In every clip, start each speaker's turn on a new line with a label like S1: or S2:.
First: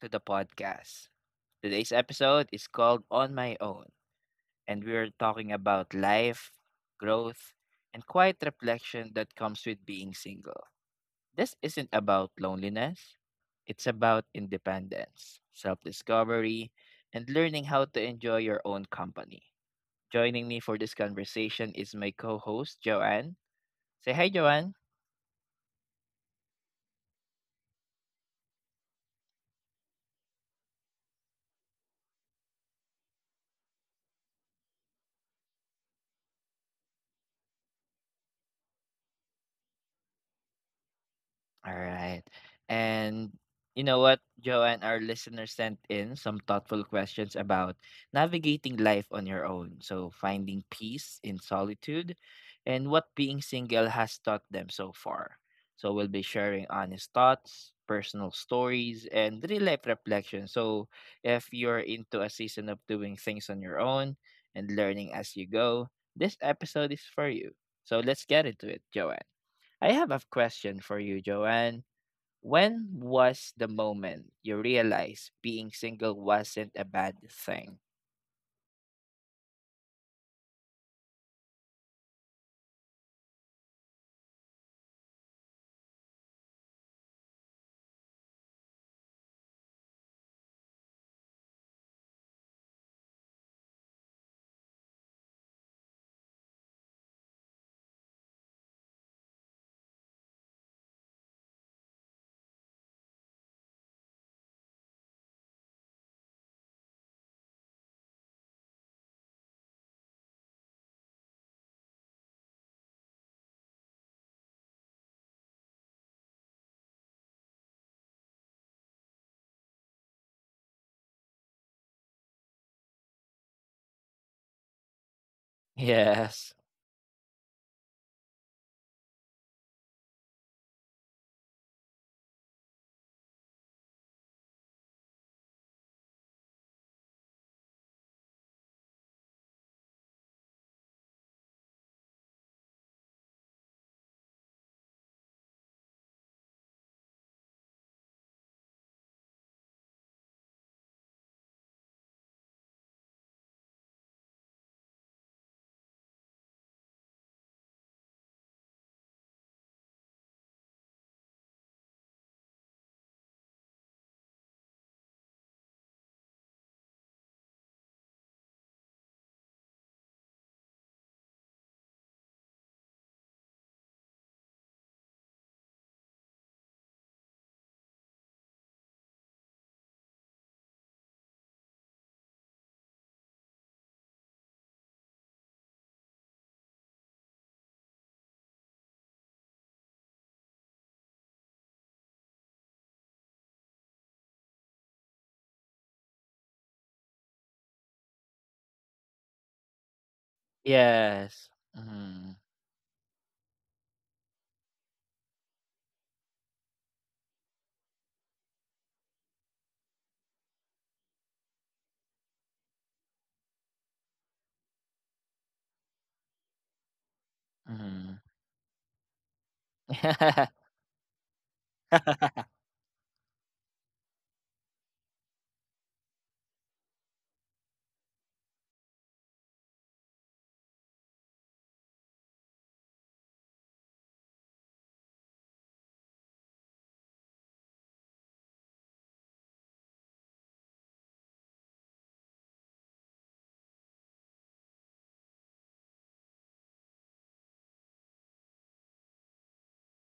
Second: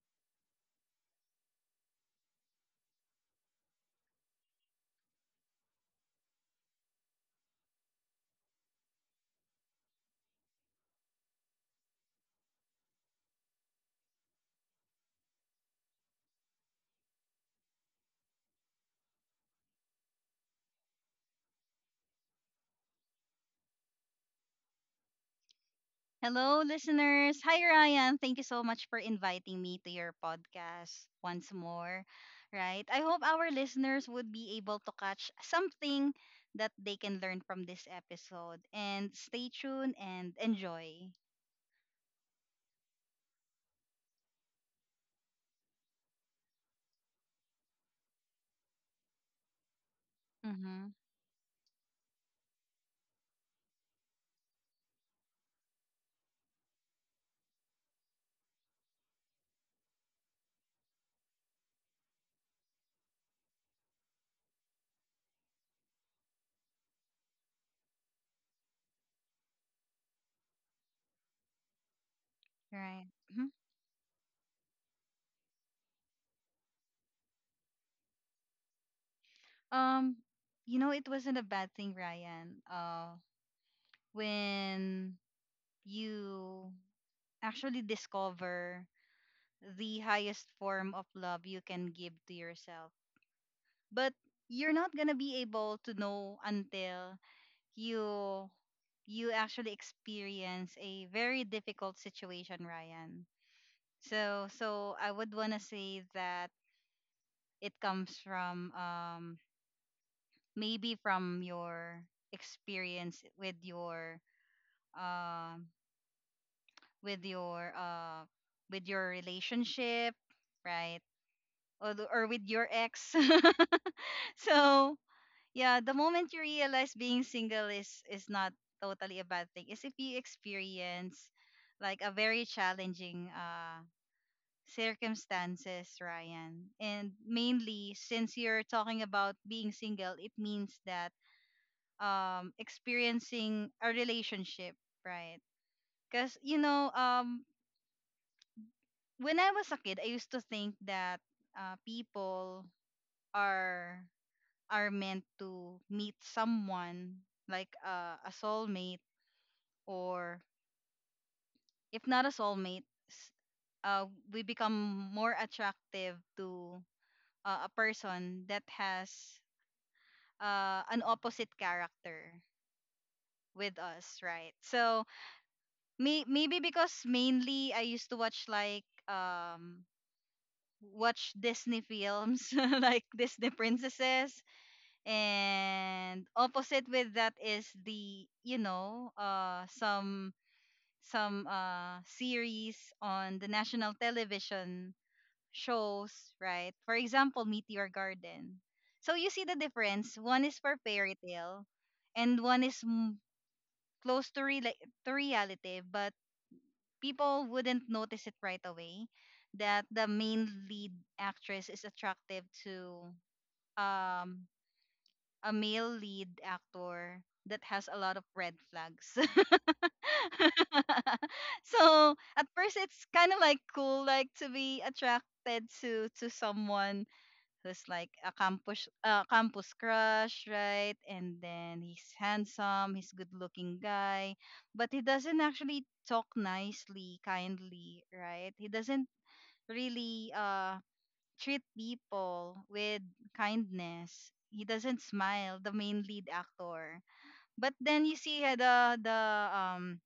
S1: to the podcast. Today's episode is called On My Own, and we are talking about life, growth, and quiet reflection that comes with being single. This isn't about loneliness, it's about independence, self discovery, and learning how to enjoy your own company. Joining me for this conversation is my co host, Joanne. Say hi, Joanne.
S2: Hello, listeners. Hi, Ryan. Thank you so much for inviting me to your podcast once more. Right? I hope our listeners would be able to catch something that they can learn from this episode. And stay tuned and enjoy.
S1: All right. And you know what, Joe and our listeners sent in some thoughtful questions about navigating life on your own. So, finding
S2: Mm-hmm.
S1: peace in solitude and what being single has taught them so far. So, we'll be sharing honest thoughts, personal stories, and real life reflections. So, if you're into a season of doing things on your own and learning as you go, this episode is for you. So, let's get into it, Joanne. I have a question for you, Joanne. When
S2: Right. Mhm.
S1: was the moment you realized being single wasn't a bad thing?
S2: Um, it wasn't a bad thing, Ryan. When you actually discover the highest form of love you can give to yourself, but you're not gonna be able to know until you you actually experience a very difficult situation, Ryan. So I would wanna say that it comes from maybe from your experience um with your uh with your relationship, right? Or, or with your ex. So yeah, the moment you
S1: Yes.
S2: realize being single is not totally a bad thing is if you experience like a very challenging circumstances, Ryan. And mainly since you're talking about being single, it means that experiencing a relationship, right? Cuz when I was a kid, I used to think that people are are meant to meet someone like a soulmate, or if not a soulmate, s- uh, we become more attractive to a person that has an opposite character with us, right? So maybe because mainly I used to watch watch Disney films like Disney princesses, and opposite with that is the some series on the national television shows, right? For example, Meteor Garden. So you see the difference. One is for fairy
S1: Yes.
S2: tale,
S1: Mm-hmm.
S2: and one is close to to reality, but people wouldn't notice it right away that the main lead actress is attractive to um a male lead actor that has a lot
S1: Mm-hmm.
S2: of red flags. So at first it's kind of like cool, like to be attracted to someone who's like a campus crush, right? And then he's handsome, he's good looking guy, but he doesn't actually talk nicely, kindly, right? He doesn't really treat people with kindness. He doesn't smile, the main lead actor. But then you see the um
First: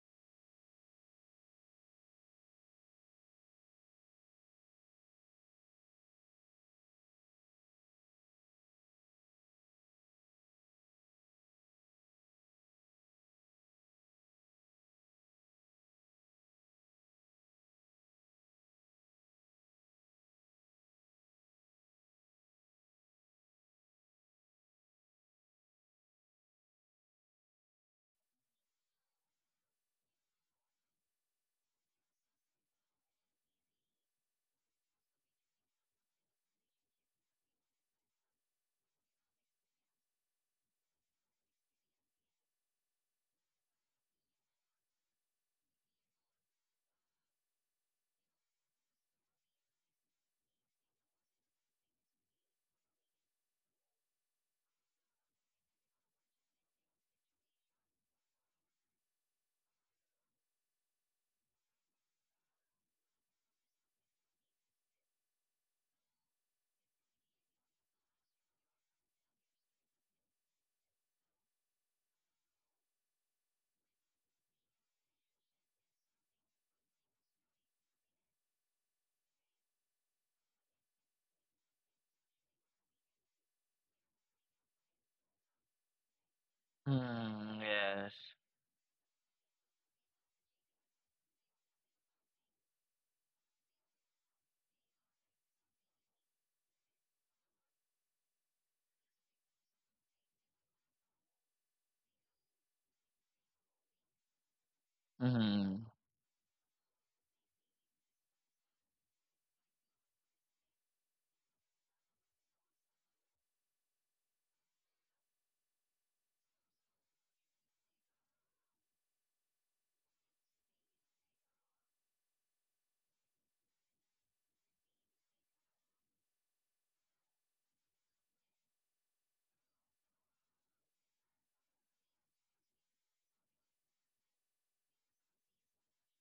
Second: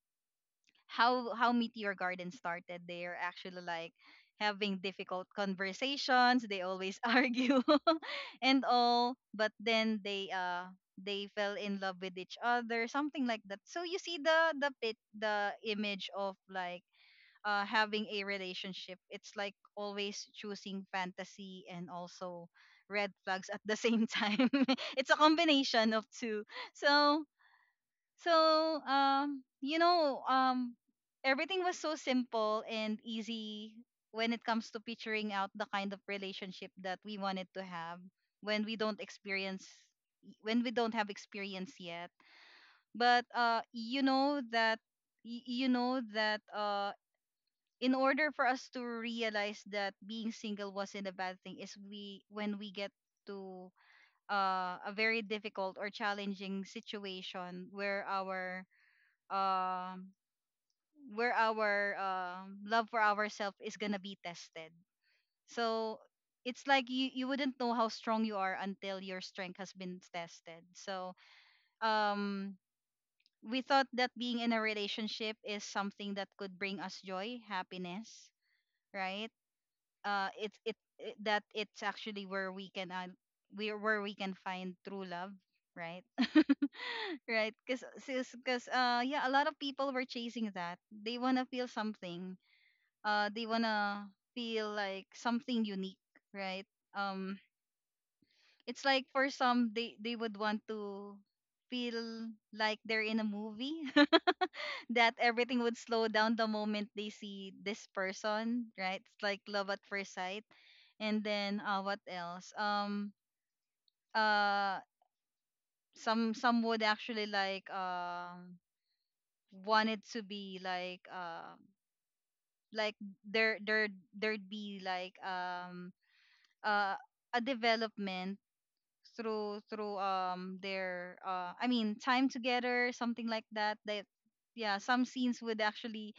S2: how Meteor Garden started. They are actually like having difficult conversations. They always argue and all, but then they fell in love with each other, something like that. So you see the image of having a relationship. It's like always choosing fantasy and also red flags at the same time. It's a combination of two. So so, everything was so simple and easy when it comes to picturing out the kind of relationship that we wanted to have when we don't experience when we don't have experience yet. But you know that in order for us to realize that being single wasn't a bad thing is we when we get to a very difficult or challenging situation um where our love for ourselves is gonna be tested. So it's like you wouldn't know how strong you are until your strength has been tested. So um we thought that being in a relationship is something that could bring us joy, happiness, right? It's it, it that It's actually where we can where we can find true love, right? Right,
S1: mm,
S2: because
S1: yes.
S2: yeah, a lot of people were chasing that they want to feel something. They want to feel like something unique, right? um it's like for some, they would want to feel like they're in a movie that everything would
S1: Mm-hmm.
S2: slow down the moment they see this person, right? It's like love at first sight. And then what else? Uh some would actually like want it to be like like there there'd be like uh a development through their I mean time together, something like that, yeah, some scenes would actually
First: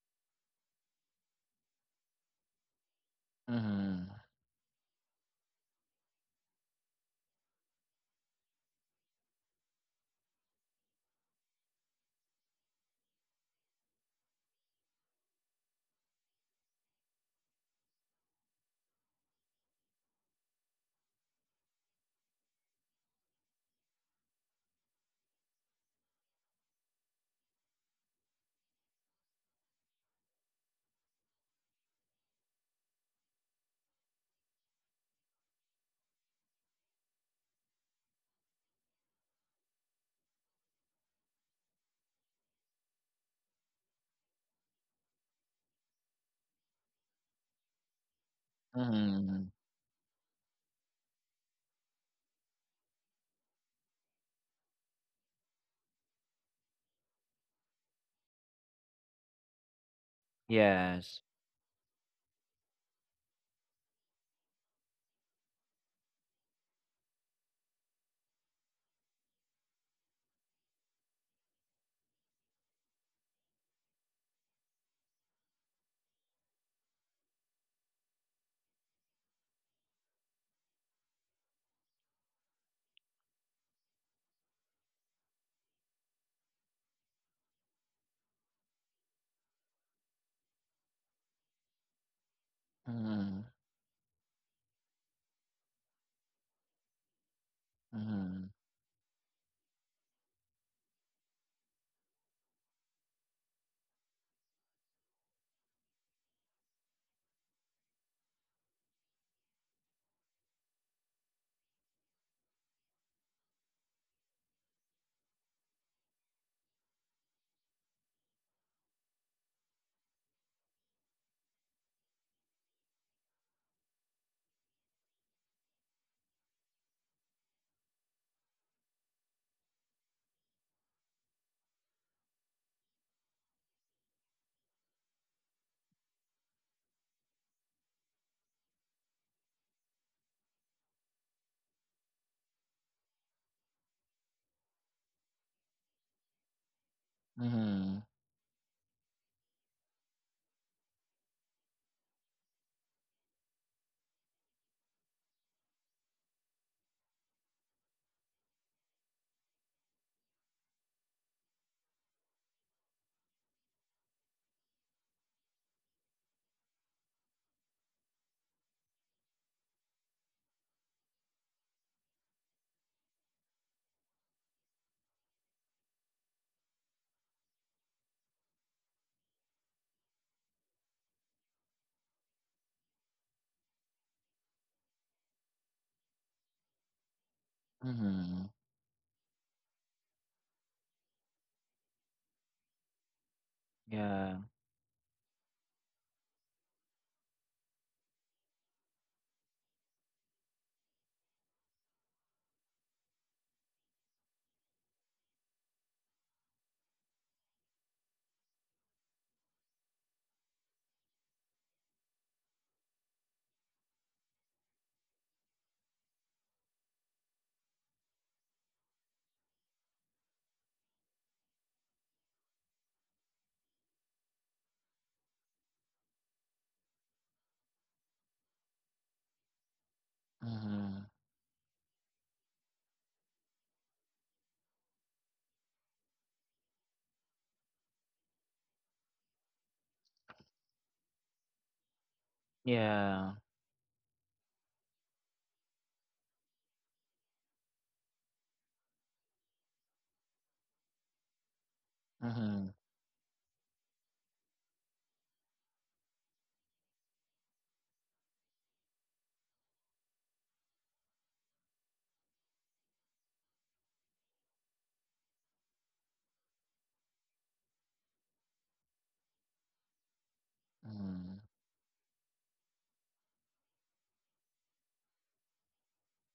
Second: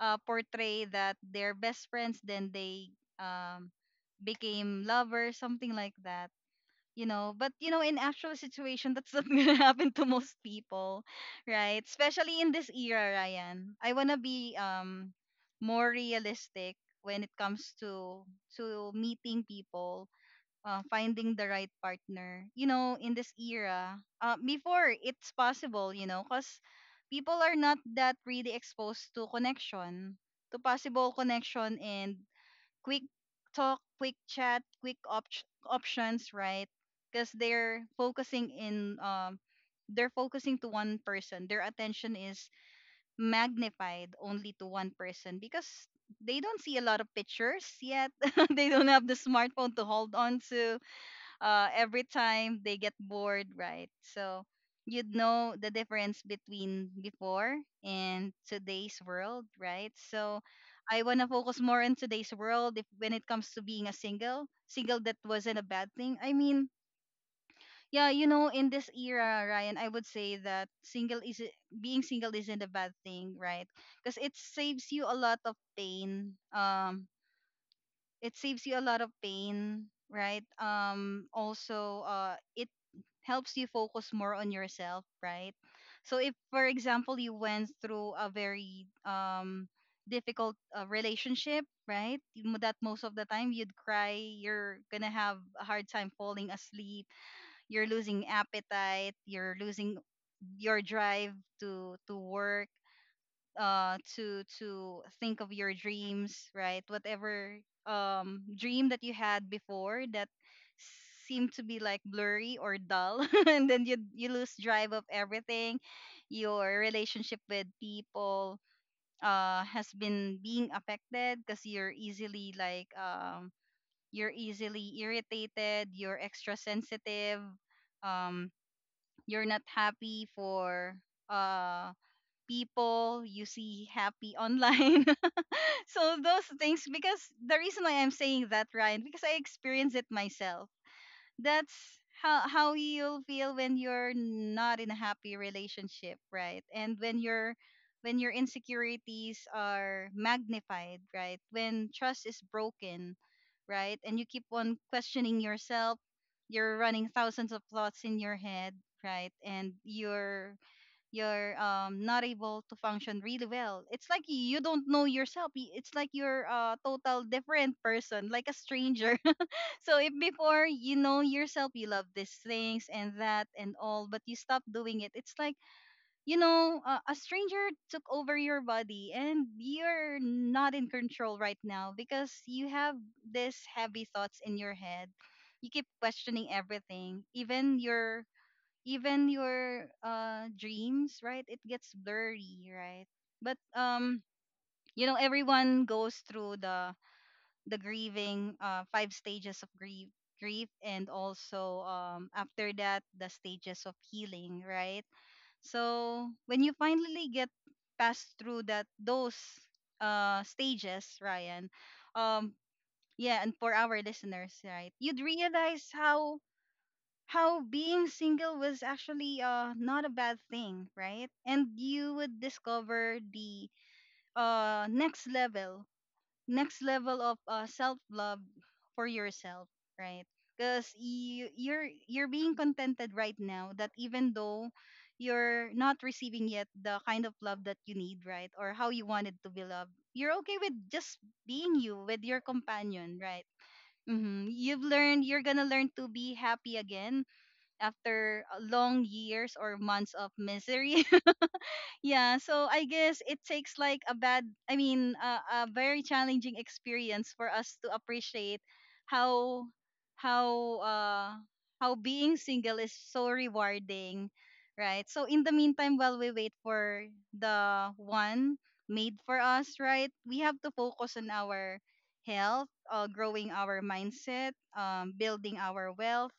S2: portray that they're best friends, then they um became lovers, something like that. But in actual situation, that's not gonna happen to most people, right? Especially in this era, Ryan, I wanna be more realistic when it comes to meeting people, finding the right partner. In this era, before it's possible, because people are not that really exposed to connection, to possible connection and quick talk, quick chat, quick options, right? Because they're focusing to one person. Their attention is magnified only to one person because they don't see a lot of pictures yet. They don't
S1: Mm-hmm.
S2: have the
S1: Mm-hmm.
S2: smartphone to hold on to, every time they get bored, right? So you'd know the difference between before and today's world, right? So I want
S1: Yes.
S2: to focus more on today's world if when it comes to being a single. Single that wasn't a bad thing. I mean, yeah, in this era, Ryan, I would say that single is being single isn't a bad thing, right? Because it saves you a lot of pain. It saves you a lot of pain, right? Also, it helps you focus more on yourself, right? So if, for example, you went through a very difficult relationship, right? That most of the
S1: Mm-hmm.
S2: time you'd cry, you're gonna have a hard time falling asleep, you're losing
S1: Mm-hmm.
S2: appetite, you're losing your drive to work, to think of your dreams, right? Whatever dream that you had before that seemed to be like blurry or dull, and then you lose drive of everything. Your relationship with people has been being affected because you're easily irritated, you're extra sensitive, um you're not happy for uh people you see happy online. So those things, because the reason why I'm saying that, Ryan, because I experience it myself. That's how you'll feel when you're not in a happy relationship, right? And
S1: Mm-hmm.
S2: when your insecurities are magnified, right? When trust is broken, right? And you keep on questioning yourself, you're running thousands of thoughts in your head, right? And you're not able to function really well. It's like you don't know yourself, it's like you're a total different person, like a stranger. So if before you know yourself, you love these things and that and all, but you stop doing it, it's like a stranger took over your body, and you're not in control right now because you have these heavy thoughts in your head. You keep questioning everything, even your
S1: Mm-hmm.
S2: even your uh dreams, right? It gets blurry, right? But
S1: Yeah.
S2: everyone goes through the grieving five stages of grief, and also after that the stages of healing, right? So when you finally get past through that those stages, Ryan, um yeah, and for our listeners, right? You'd realize how being single was actually not a bad thing, right? And you would discover the uh next level, next level of self love for yourself, right? Because
S1: Mm-hmm.
S2: you're being contented right now that, even though you're not receiving yet the kind of love that you need, right? Or how you wanted to be loved. You're okay with just being you with your companion,
S1: Yeah.
S2: right? Mm-hmm. You're gonna learn to be happy again after long years or months of misery. Yeah, so
S1: Mm-hmm.
S2: I guess it takes like a bad, I mean, a very challenging experience for us to appreciate how how uh how being single is so rewarding, right? So, in the meantime, while we wait for the one made for us, right? We have to focus on
S1: Mm-hmm.
S2: our health, growing our mindset, building our wealth,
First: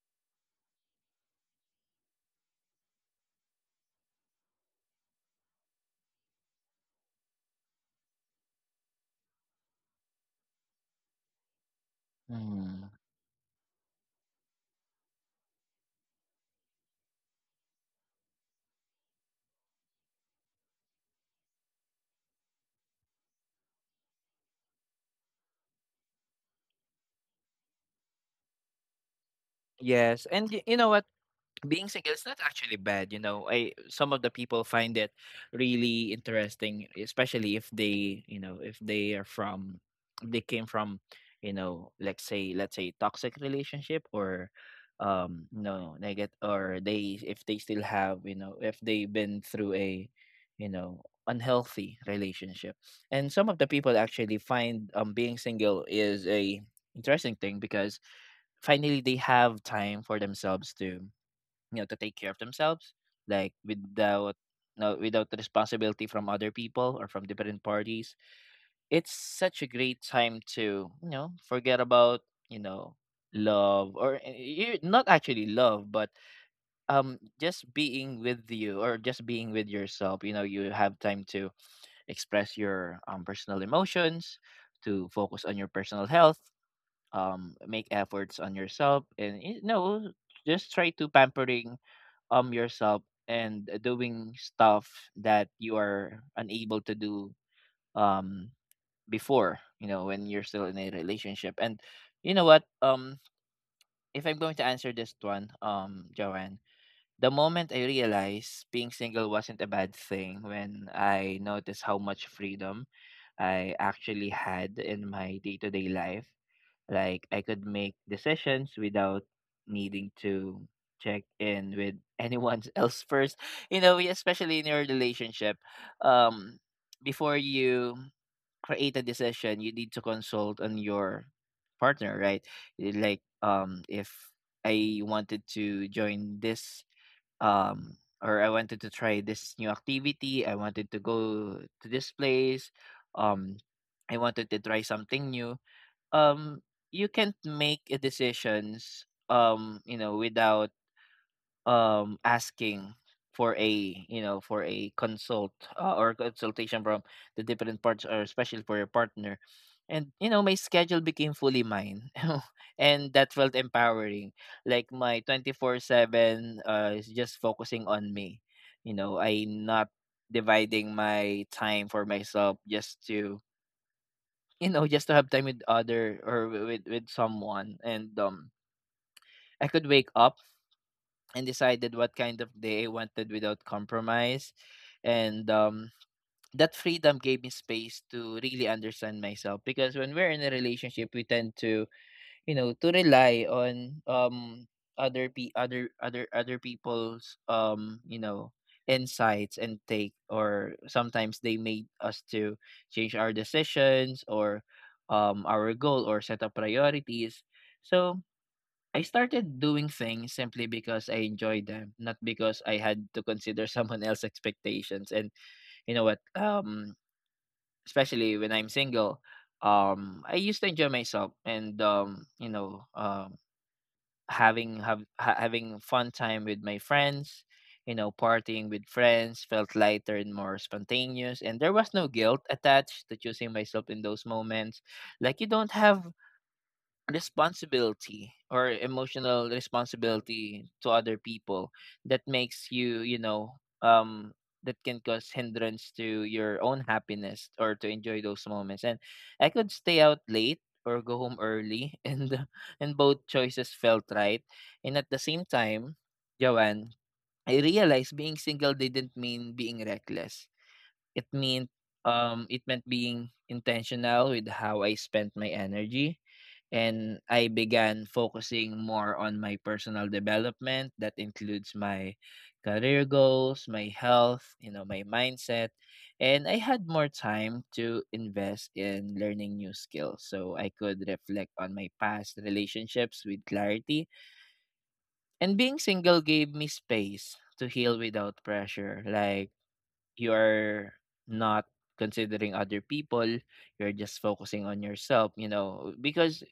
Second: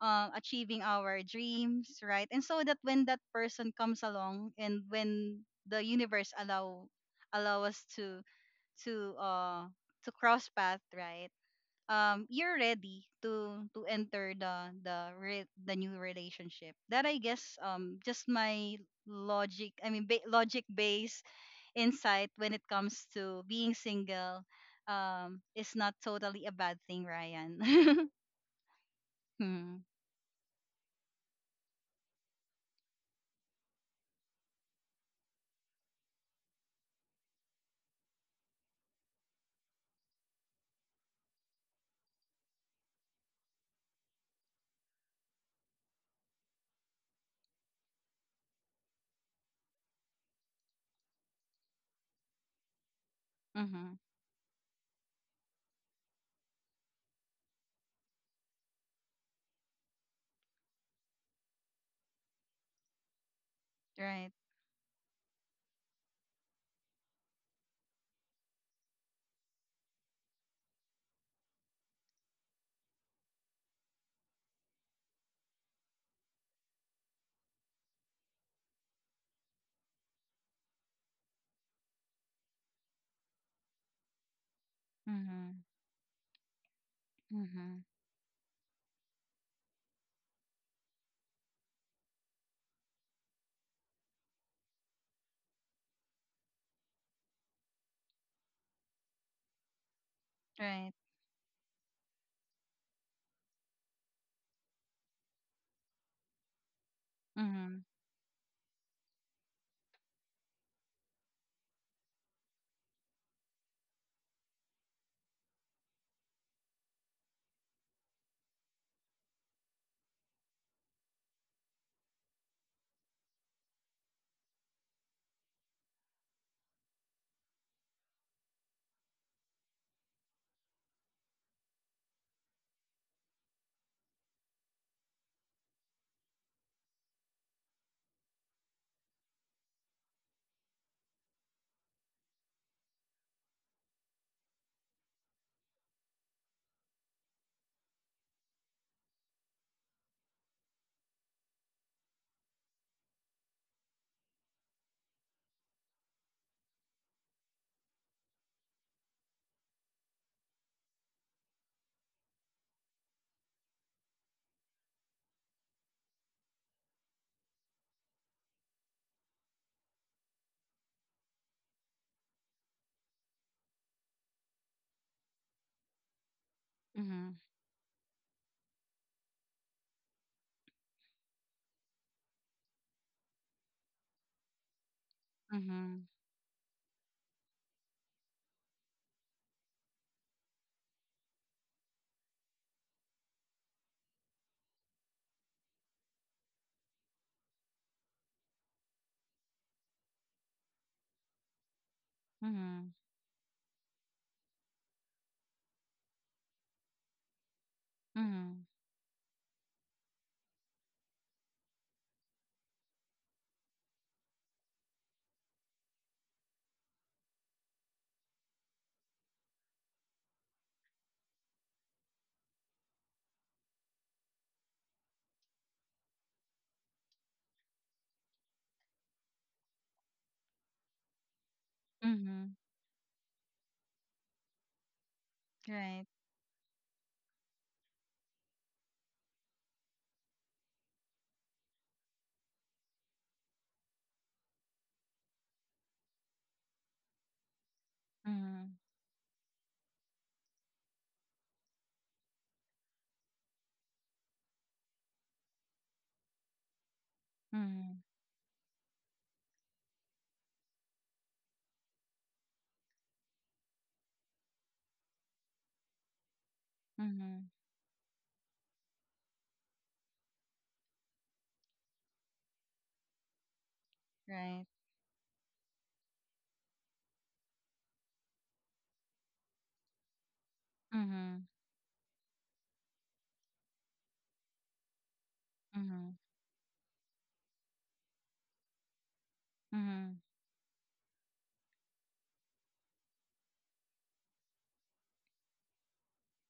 S2: achieving our dreams, right? And so that when that person comes along, and when the universe allow us to uh to cross path, right? You're
S1: Mm-hmm.
S2: ready to enter the new relationship. That, I guess, just my logic. I mean logic based insight when it comes to being single. Is not totally a bad thing, Ryan.
S1: Yes. And you know what? Being single is not actually bad. I some of the people find it really interesting, especially if they, you know, if they are from, they came from, you know, let's say, toxic relationship, or no, negative, or they, if they still have, you know, if they've been through a, you know, unhealthy relationship. And some
S2: Mm-hmm.
S1: of the people actually find being single is a interesting thing because finally they have time for themselves to, you know, to take care of themselves, like
S2: Right.
S1: without, no without the responsibility from other people or from different parties. It's such a great time to, you know, forget about, you know, love, or you, not actually love, but just being with you or just being with yourself. You know, you have time to express your personal emotions, to focus on
S2: Mhm.
S1: your personal health,
S2: Mhm.
S1: make efforts on yourself, and, you know, just try to pampering yourself and doing stuff that you are unable to do um before, you know, when you're still in a
S2: Right.
S1: relationship. And you know what, if I'm going to answer this one, Joanne, the moment I
S2: Mhm.
S1: realized being single wasn't a bad thing, when I noticed how much freedom I actually had in my day-to-day life. Like, I could make decisions without needing to check in with anyone else first. You know, especially in your relationship, um, before you create a decision, you need to consult on your partner, right? Like, if I wanted to join this, um or I wanted to try this new activity, I wanted to go to this place, um I wanted to try something new. um you can't make a decisions, you know, without asking for a, you know, for a consult, or consultation from the different parts, or especially for your partner. And, you know, my schedule became fully mine, and that felt empowering. Like, my 24/7 is just focusing on me. You know, I'm not dividing my time for myself just to, you know, just to have time with other, or with
S2: Mhm.
S1: someone. And I could wake up and decided what kind of day I wanted without compromise. And
S2: Mhm.
S1: that freedom gave me space to really understand myself, because when we're in a relationship, we tend to, you know, to rely on other pe other other other people's, you know, insights and take, or sometimes they made us to
S2: Mhm.
S1: change our decisions, or our goal, or set up priorities. So
S2: Mhm.
S1: I started doing things simply because I enjoyed them, not because I had to consider someone else's expectations. And you know what, especially when I'm single, I used to enjoy myself, and you know, having fun time with my friends. You know, partying with friends felt lighter and more spontaneous, and there was no guilt
S2: Mhm.
S1: attached to choosing myself in those moments. Like, you don't have
S2: Right.
S1: responsibility or emotional responsibility to other people, that makes you, you know, um that can cause hindrance to your own happiness or to enjoy those
S2: Mhm.
S1: moments. And I could stay out late or go home early, and both choices felt right. And at the same time, Joanne, I
S2: Mhm.
S1: realized being single didn't mean being reckless. It meant, it meant being intentional with how I spent my energy. And
S2: Mhm.
S1: I began focusing more on my personal development, that includes my career goals, my health, you
S2: Right.
S1: know, my mindset, and I had more time to invest in learning new skills, so I could
S2: Mhm.
S1: reflect on my past relationships with clarity. And being
S2: Mhm.
S1: single gave me space to heal without pressure. Like,
S2: Mhm.
S1: you are not considering other people, you're just focusing on yourself. You know, because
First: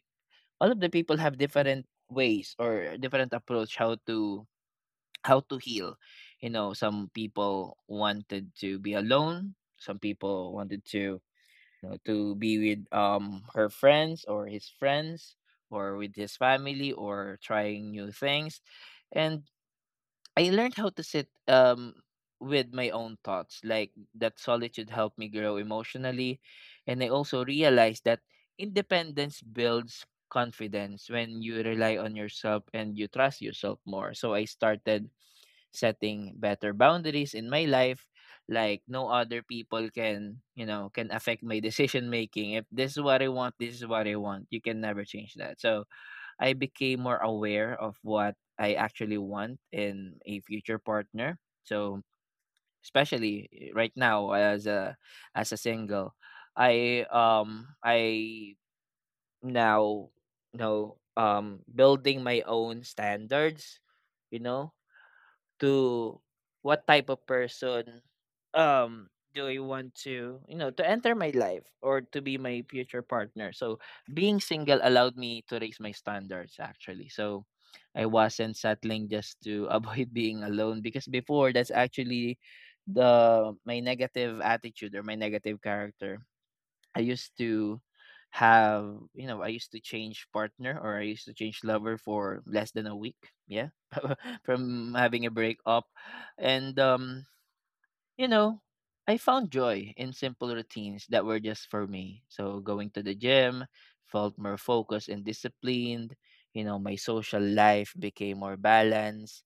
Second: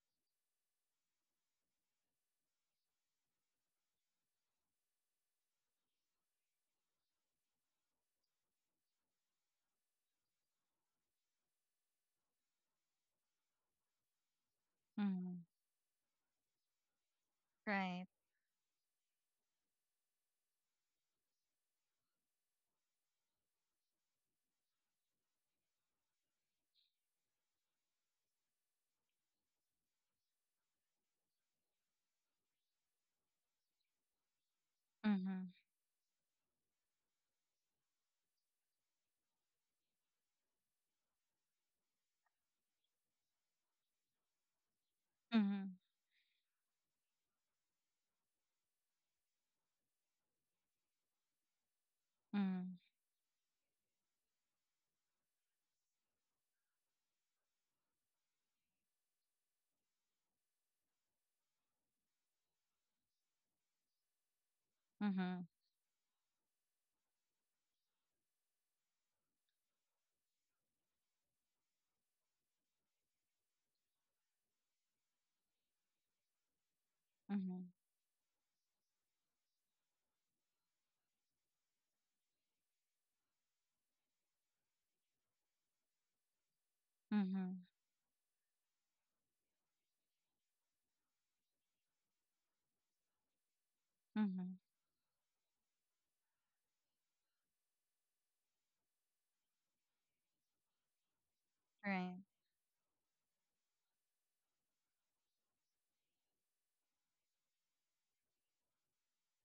S1: all of the people have different ways, or different approach, how to, heal. You know, some people wanted to be alone, some people wanted to, you know, to be with her friends or his friends,
S2: Mhm.
S1: or with his family, or trying
S2: Right.
S1: new things. And I learned how to sit with my own thoughts. Like, that solitude helped me grow emotionally. And I also realized that independence builds confidence when you rely on yourself and you trust yourself more. So I started
S2: Mhm.
S1: setting better boundaries in my life. Like, no other people can, you know, can affect my decision making. If this is what I want, this is what I want. You can never change that.
S2: Mhm.
S1: So I became more aware of what I actually want in a future partner. So,
S2: Mhm.
S1: especially right now as a, as a single, I now, you know, building my own standards, you know,
S2: Mhm.
S1: to what type of person, um do I want to, you know, to enter my life or to be my future partner. So being single allowed me to raise my standards actually. So
S2: Mhm.
S1: I wasn't settling just to avoid being alone, because before, that's actually the my negative attitude or my negative character I used
S2: Mhm.
S1: to have. You know, I used to change partner, or I used to change lover for less than a week. Yeah.
S2: Mhm.
S1: From having a breakup. And, you know, I found joy in simple routines that were just for
S2: Right.
S1: me. So going to the gym felt more focused and disciplined. You know, my social life became more balanced,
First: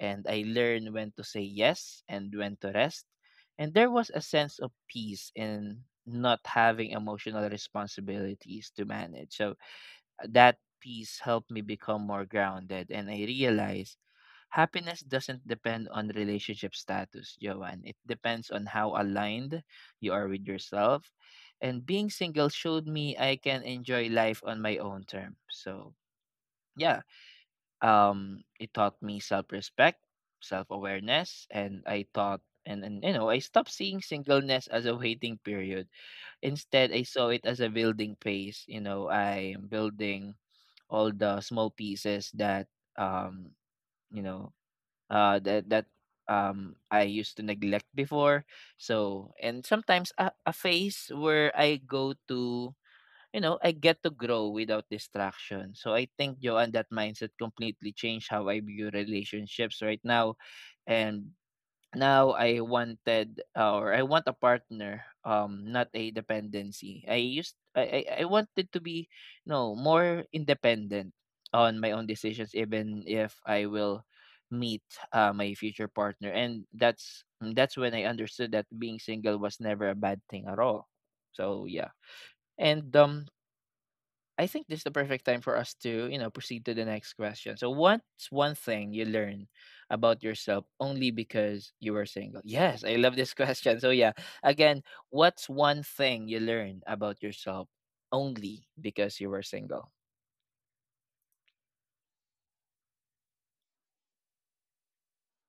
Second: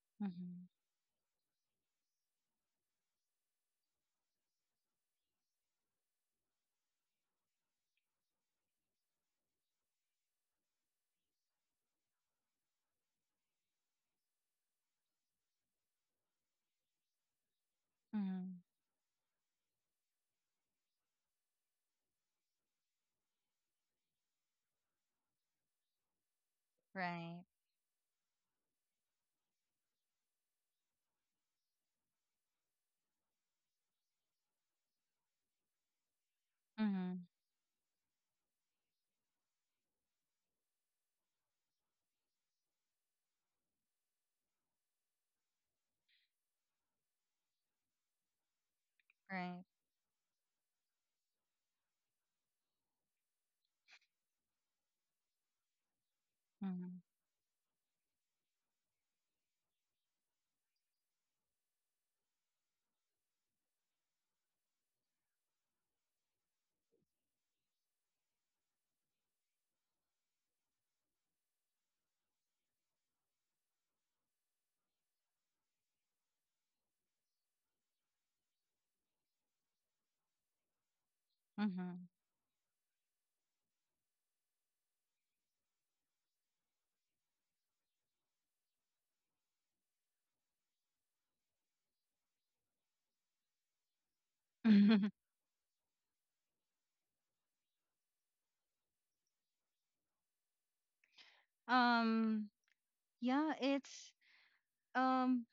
S1: and I
S2: Mhm.
S1: learned when to say yes and when to rest. And there was a sense of peace in not having emotional responsibilities to manage. So that peace helped me become more grounded, and I realized happiness doesn't depend on relationship status, Joanne. It depends
S2: Mhm.
S1: on how aligned you are with yourself. And being single showed me I can enjoy life on my own terms. So, yeah,
S2: Right.
S1: it taught me self-respect, self-awareness, and I thought, and you know, I stopped seeing singleness as a waiting period. Instead, I
S2: Mhm.
S1: saw it as a building phase. You know, I am building all the small pieces that, um, you know, that that I used to neglect before. So,
S2: Right.
S1: and sometimes a phase where I go to, you know, I get to grow without distraction. So I think, Joanne, that
S2: Mhm.
S1: mindset completely changed how I view relationships right now. And now I wanted or I want a partner, not a dependency. I used I wanted to be, you know, more independent on my own decisions, even if I will meet my future partner. And that's when I understood that being single was never a bad thing at all. So yeah.
S2: Mhm.
S1: And I think this is the perfect time for us to, you know, proceed to the next question. So, what's one thing you learn about yourself only because you were single? Yes, I love this question. So, yeah, again, what's one thing you learned about yourself only because you were single?
S2: Um. Yeah. It's um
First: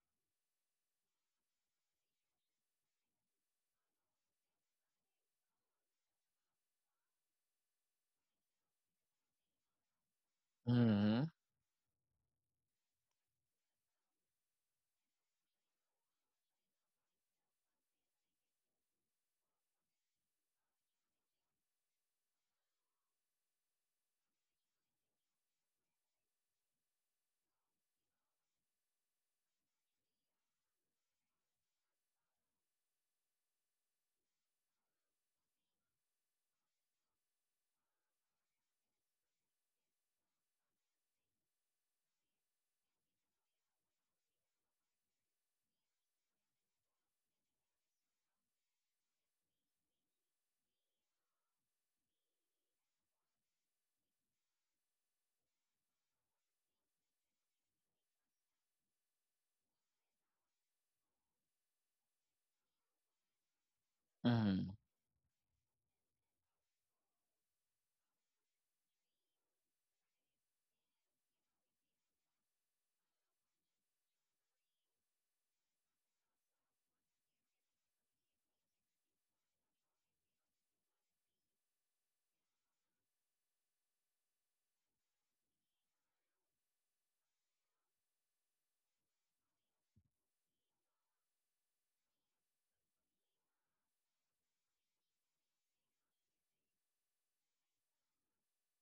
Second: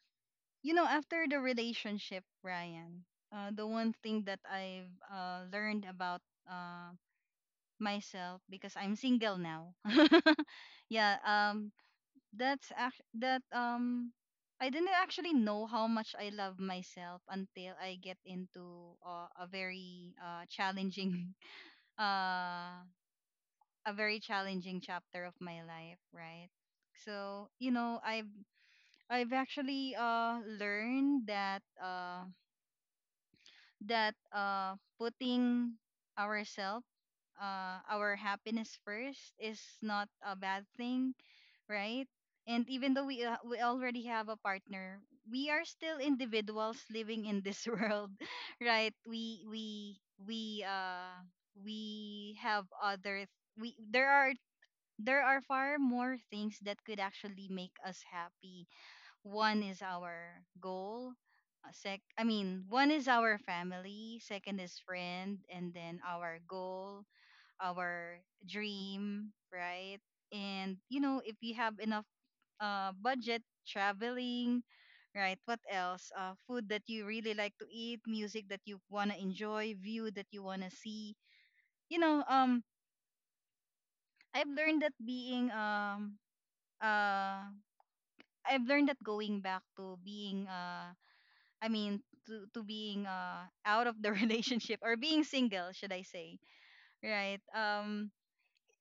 S2: after the relationship, Ryan, the one thing that I've learned about uh, myself because I'm single now. Yeah,
S1: Mm-hmm.
S2: that's act- that I didn't actually know how much I love myself until I get into a very challenging uh, a very challenging chapter of my life, right? So I've actually learned that. That putting ourselves, our happiness first, is not a bad thing, right? And even though we already have a partner, we are still individuals living in this world, right? We uh we have other we there are There are far more things that could actually make us happy. One is our goal. One is our family, second
S1: Mm-hmm.
S2: is friend, and then our goal, our dream, right? And if you have enough budget, traveling, right? What else? Food that you really like to eat, music that you wanna enjoy, view that you wanna see. You know, I've learned that being uh I've learned that going back to being I mean, to being out of the relationship, or being single, should I say, right? Um,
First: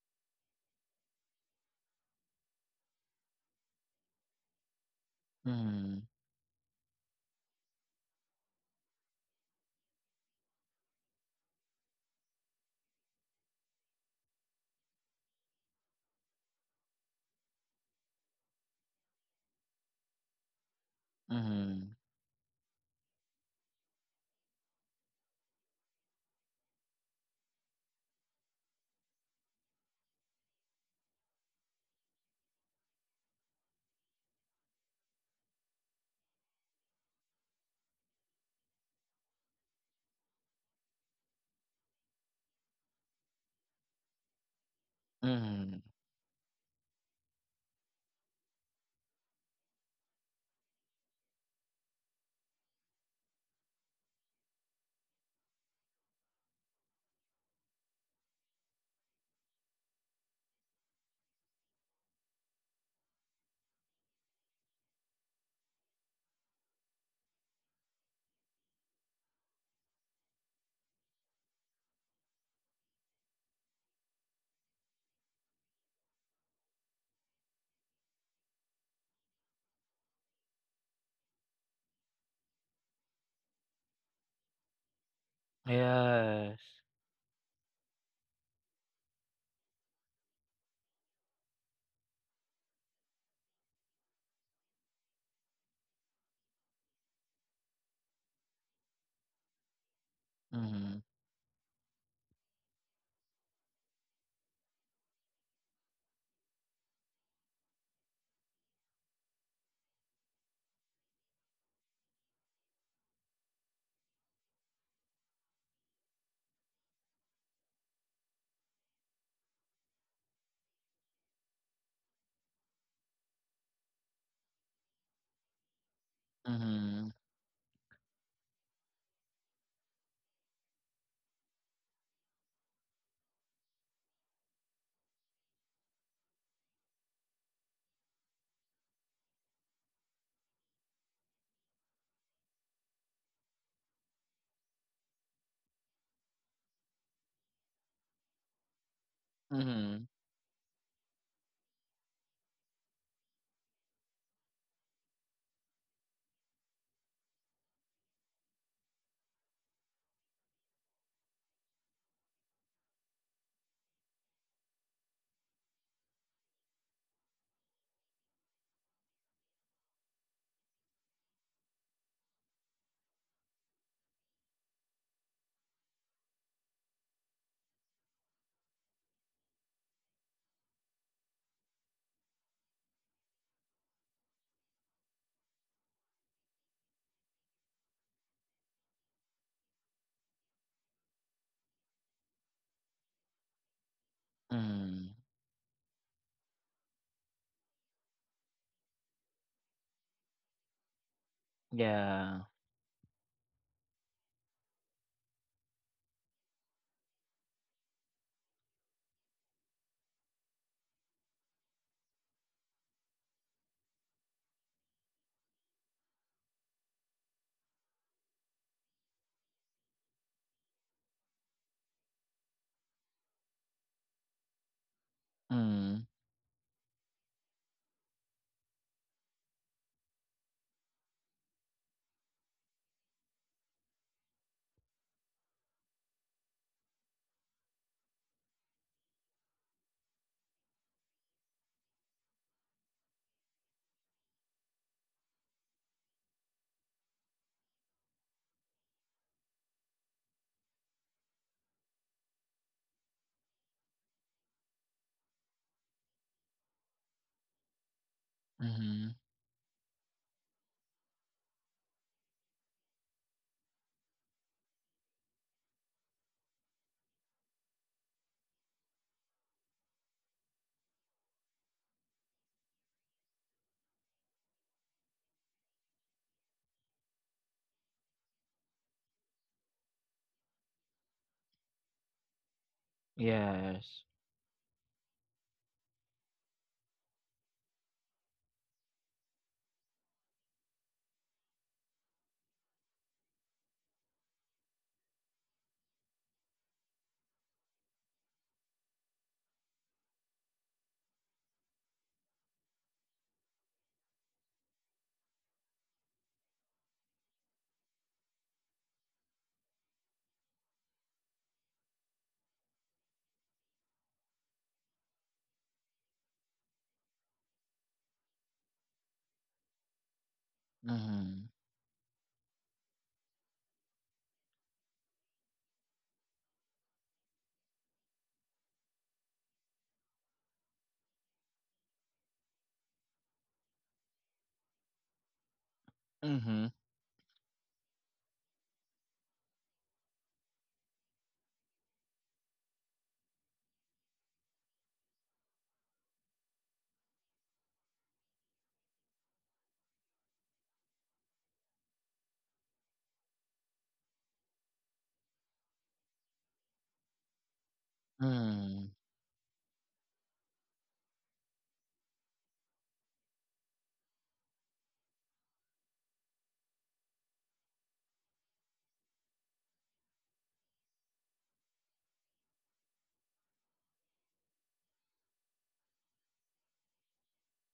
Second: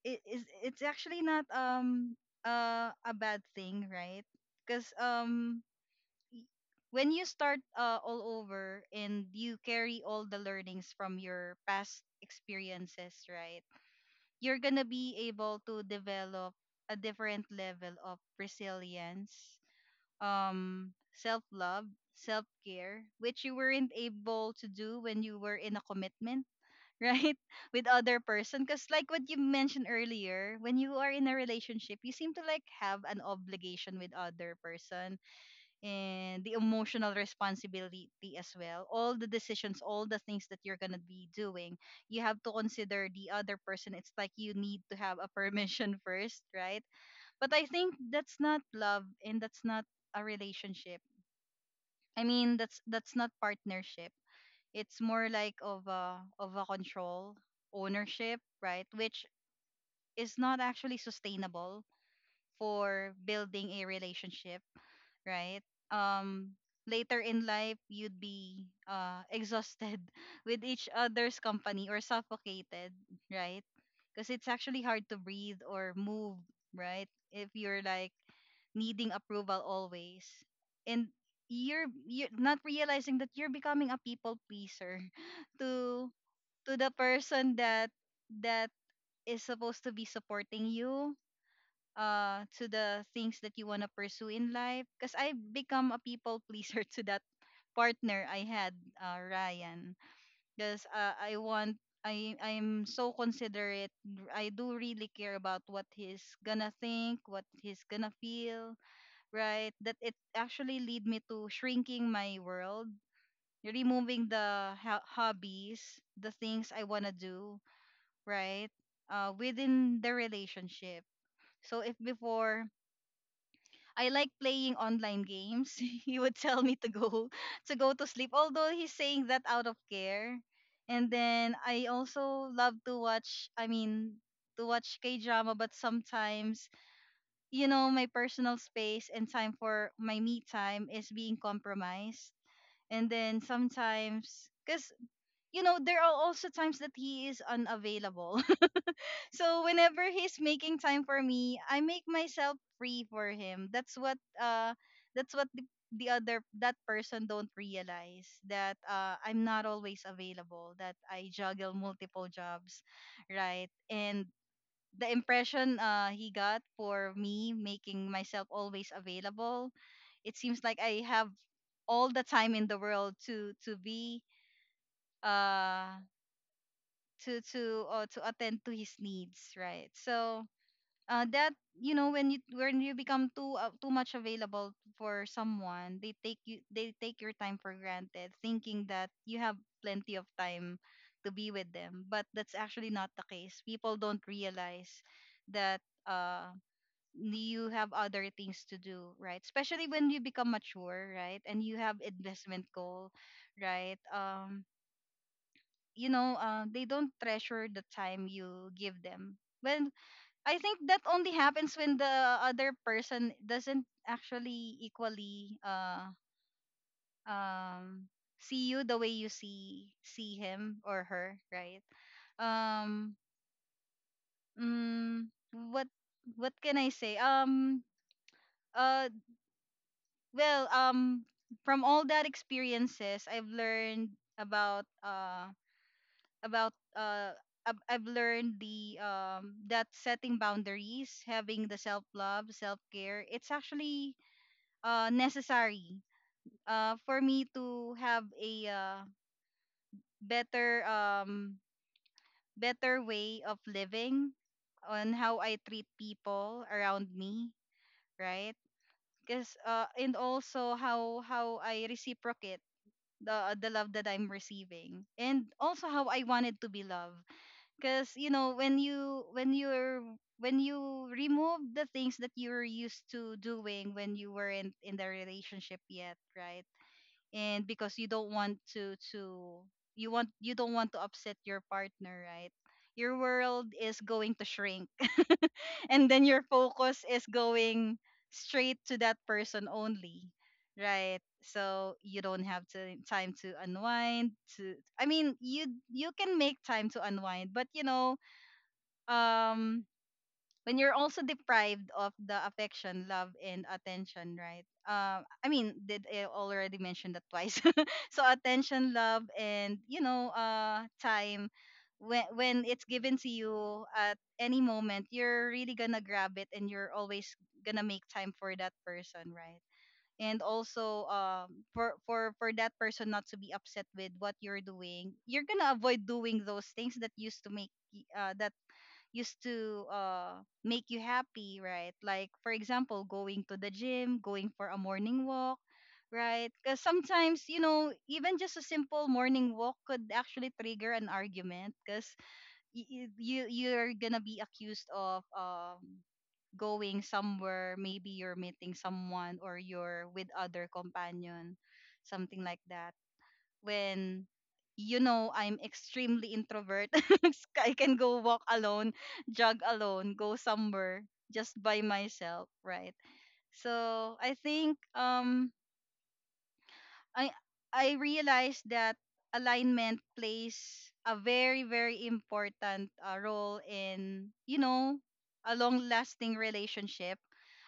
S2: it is It's actually not a bad thing, right? Because um
S1: Mm-hmm.
S2: y- when you start all over and you carry all the learnings from your past experiences, right? You're gonna be able to develop a different level of resilience, self love,
S1: Mm-hmm.
S2: self care, which you weren't able to do when you were in a commitment. Right? With other person, because like what you mentioned earlier, when you are in a relationship you seem to like have an obligation with other person, and the emotional responsibility as well. All the decisions, all the things that you're going to be doing, you have to consider the other person. It's like you need to have a
S1: Mhm.
S2: permission first, right? But I think that's not love and that's not a relationship. I mean, that's not partnership. It's more like of a control, ownership, right? Which is not actually sustainable for building a relationship, right? Um, Later in life, you'd be exhausted with each other's company, or suffocated, right? Because it's actually hard to breathe or move, right? If you're like needing approval always, and you're not realizing that you're becoming a people pleaser to to
S1: Yes.
S2: the person that that is supposed to be supporting you, to the things that you want to pursue in life. Because I become a people pleaser to that partner I had, Ryan. Because
S1: Mhm.
S2: I want I'm so considerate. I do really care about what he's gonna think, what he's gonna feel, right? That it actually lead me to shrinking my world, removing the hobbies, the things I want to do, right? Within the relationship. So if before I like playing online games, he would tell me to
S1: Mhm.
S2: go to go to sleep. Although he's saying that out of care. And then I also love to watch. I mean, to watch K drama, but sometimes my personal space and time for my me time is being compromised. And then sometimes, because, there are also times that he is unavailable. So
S1: Mhm.
S2: whenever he's making time for me, I make myself free for him. That's what, that's what the, the other, that person don't realize that, I'm not always available, that I juggle multiple jobs, right? And the impression he got for me making myself always available, it seems like I have all the time in the world to be uh to attend to his needs, right? So that when you become too much available for someone, they take your time for granted, thinking that you have plenty of time to be with them. But that's actually not the case. People don't realize
S1: Mhm.
S2: that uh you have other things to do, right? Especially when you become mature, right? And you have
S1: Yeah.
S2: investment goal, right? They don't treasure the time you give them. When I think that only happens when the other person doesn't actually equally um see you the way you see him or her, right? Um, mm, what
S1: Mhm.
S2: what can I say? Uh Well, from all that experiences, I've learned about uh about I've learned the that setting boundaries, having the self love, self care, it's actually necessary for me to have a, better, better way of living, on how I treat people around me, right?
S1: Mhm.
S2: Because, and also, how I reciprocate the love that I'm receiving, and also how I wanted to be loved. Because when you when you're when you remove the things that you were used to doing when you weren't in the relationship yet, right? And because you want you don't want to upset your partner, right? Your world is
S1: Yes.
S2: going to shrink, and then your focus is going straight to that person only, right? So you don't have to, time to unwind, to I mean, you can make time to unwind. But um when you're also deprived of the affection, love, and attention, right? I mean, did I already mention that twice? So attention, love, and time. When it's given to you at any moment, you're really gonna grab it, and you're always gonna make time for that person, right? And also,
S1: Mhm.
S2: for for that person not to be upset with what you're doing, you're gonna avoid doing those things that used to make y- that used to make you happy, right? Like for example, going to the gym, going for a morning walk, right?
S1: Mhm.
S2: Because sometimes even just a simple morning walk could actually trigger an argument, because you you're gonna be accused of going somewhere, maybe you're meeting someone, or you're with other companion, something like that. When I'm extremely introvert. I can go walk
S1: Mhm.
S2: alone, jog alone, go somewhere just by myself, right? So I think I I realized that alignment plays a very, very important role in, a long lasting relationship.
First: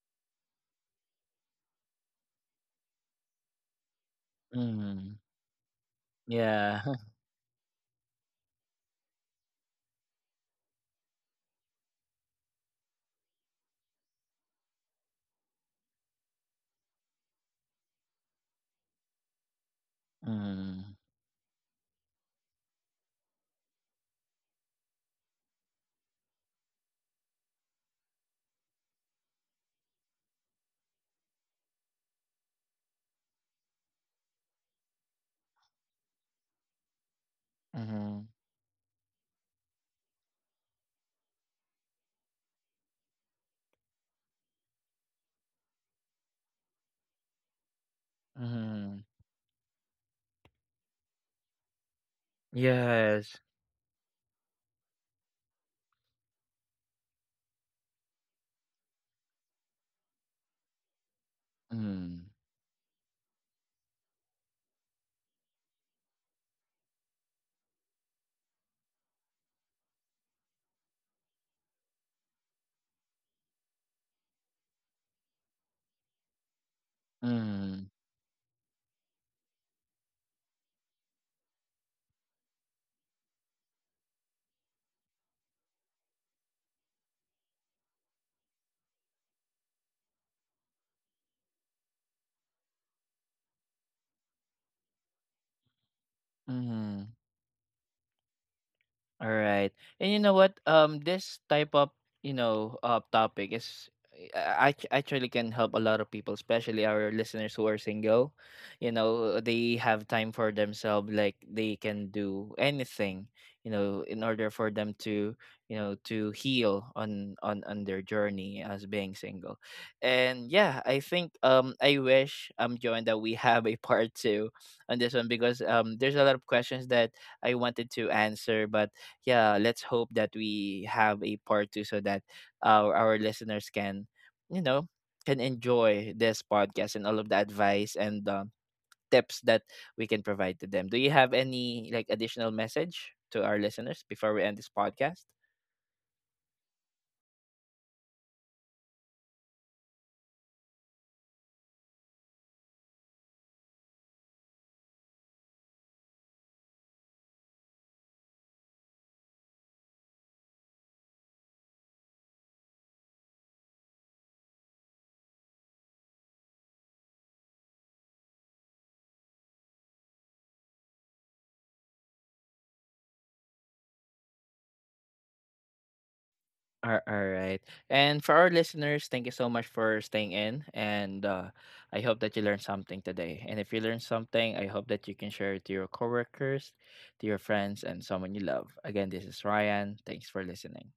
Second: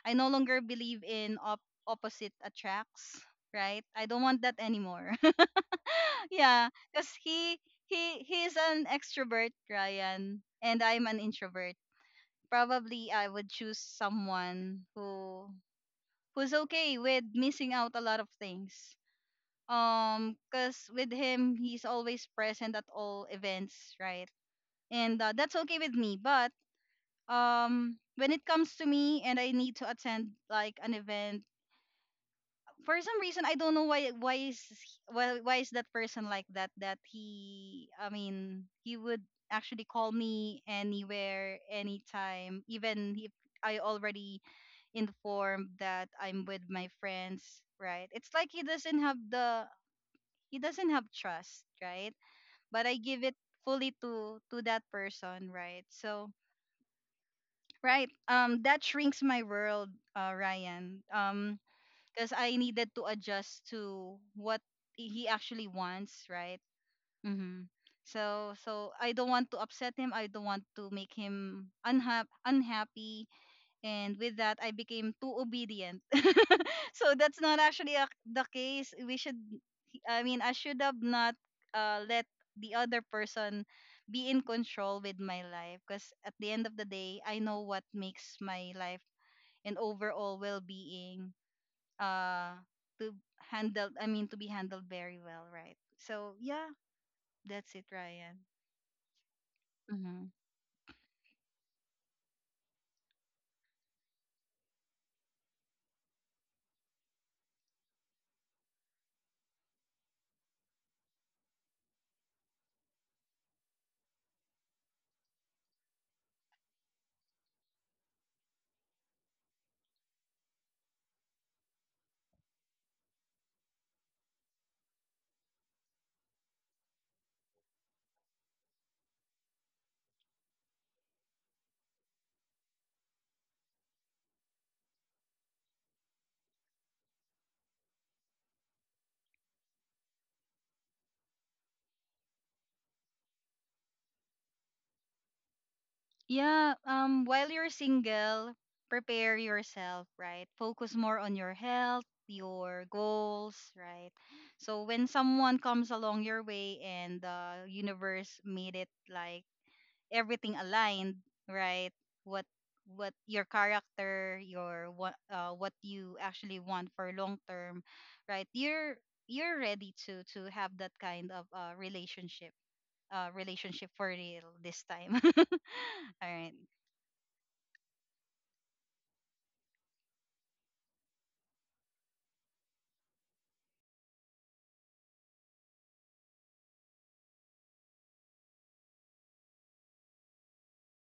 S2: I no longer believe in opposite attracts, right? I don't want that anymore.
S1: Mhm.
S2: Yeah,
S1: Yeah.
S2: because he is an extrovert, Ryan, and I'm an introvert. Probably I would choose someone who's okay with missing out a lot of things. Because
S1: Mhm.
S2: with him, he's always present at all events, right? And that's okay with me. But when it comes to me and I need to attend like an event, for some reason I don't know why is that person like that, that he I
S1: Mhm.
S2: mean he would actually call me anywhere, anytime, even if I already informed that I'm with my friends, right? It's like
S1: Mhm.
S2: he doesn't have trust, right? But I give it
S1: Yes.
S2: fully to that person, right? So right, that shrinks my world, Ryan,
S1: Mhm.
S2: because I needed to adjust to what he actually wants, right? hmm So I don't want to upset him. I don't want to make him unhappy. And with that, I became too obedient. So that's not actually
S1: Mhm.
S2: the case. We should, I mean, I should have not let the other person be in control with my life. Because at the end of the day, I know what makes my life and overall well-being uh to handle I mean to be handled very well, right? So yeah,
S1: Mhm.
S2: that's it, Ryan.
S1: All right. And
S2: Mm-hmm.
S1: you know what? This type of, you know, topic is I actually can help a lot of people, especially our listeners who are single. You know, they have time for themselves, like they can do anything, you know, in order for them to, you know, to heal on their journey as being single. And yeah, I think I wish Joan that we have a part two on this one, because there's a lot of questions that I wanted to answer, but yeah, let's hope that we have a part two so that our listeners can, you know, can enjoy this podcast and all of the advice and tips that we can provide to them. Do you have any like additional message to our listeners before we end this podcast?
S2: Yeah, while you're single, prepare yourself, right? Focus more on your health, your goals, right? So when someone comes along your way and the universe made it like everything aligned, right? What what your character, your what you actually want for long term, right? You're ready to have that kind of, relationship for real this time. All right.
S1: All right. And for our listeners, thank you so much for staying in. And I hope that you learned something today. And if you learned something, I hope that you can share it to your coworkers, to your friends, and someone you love. Again, this is Ryan. Thanks for listening.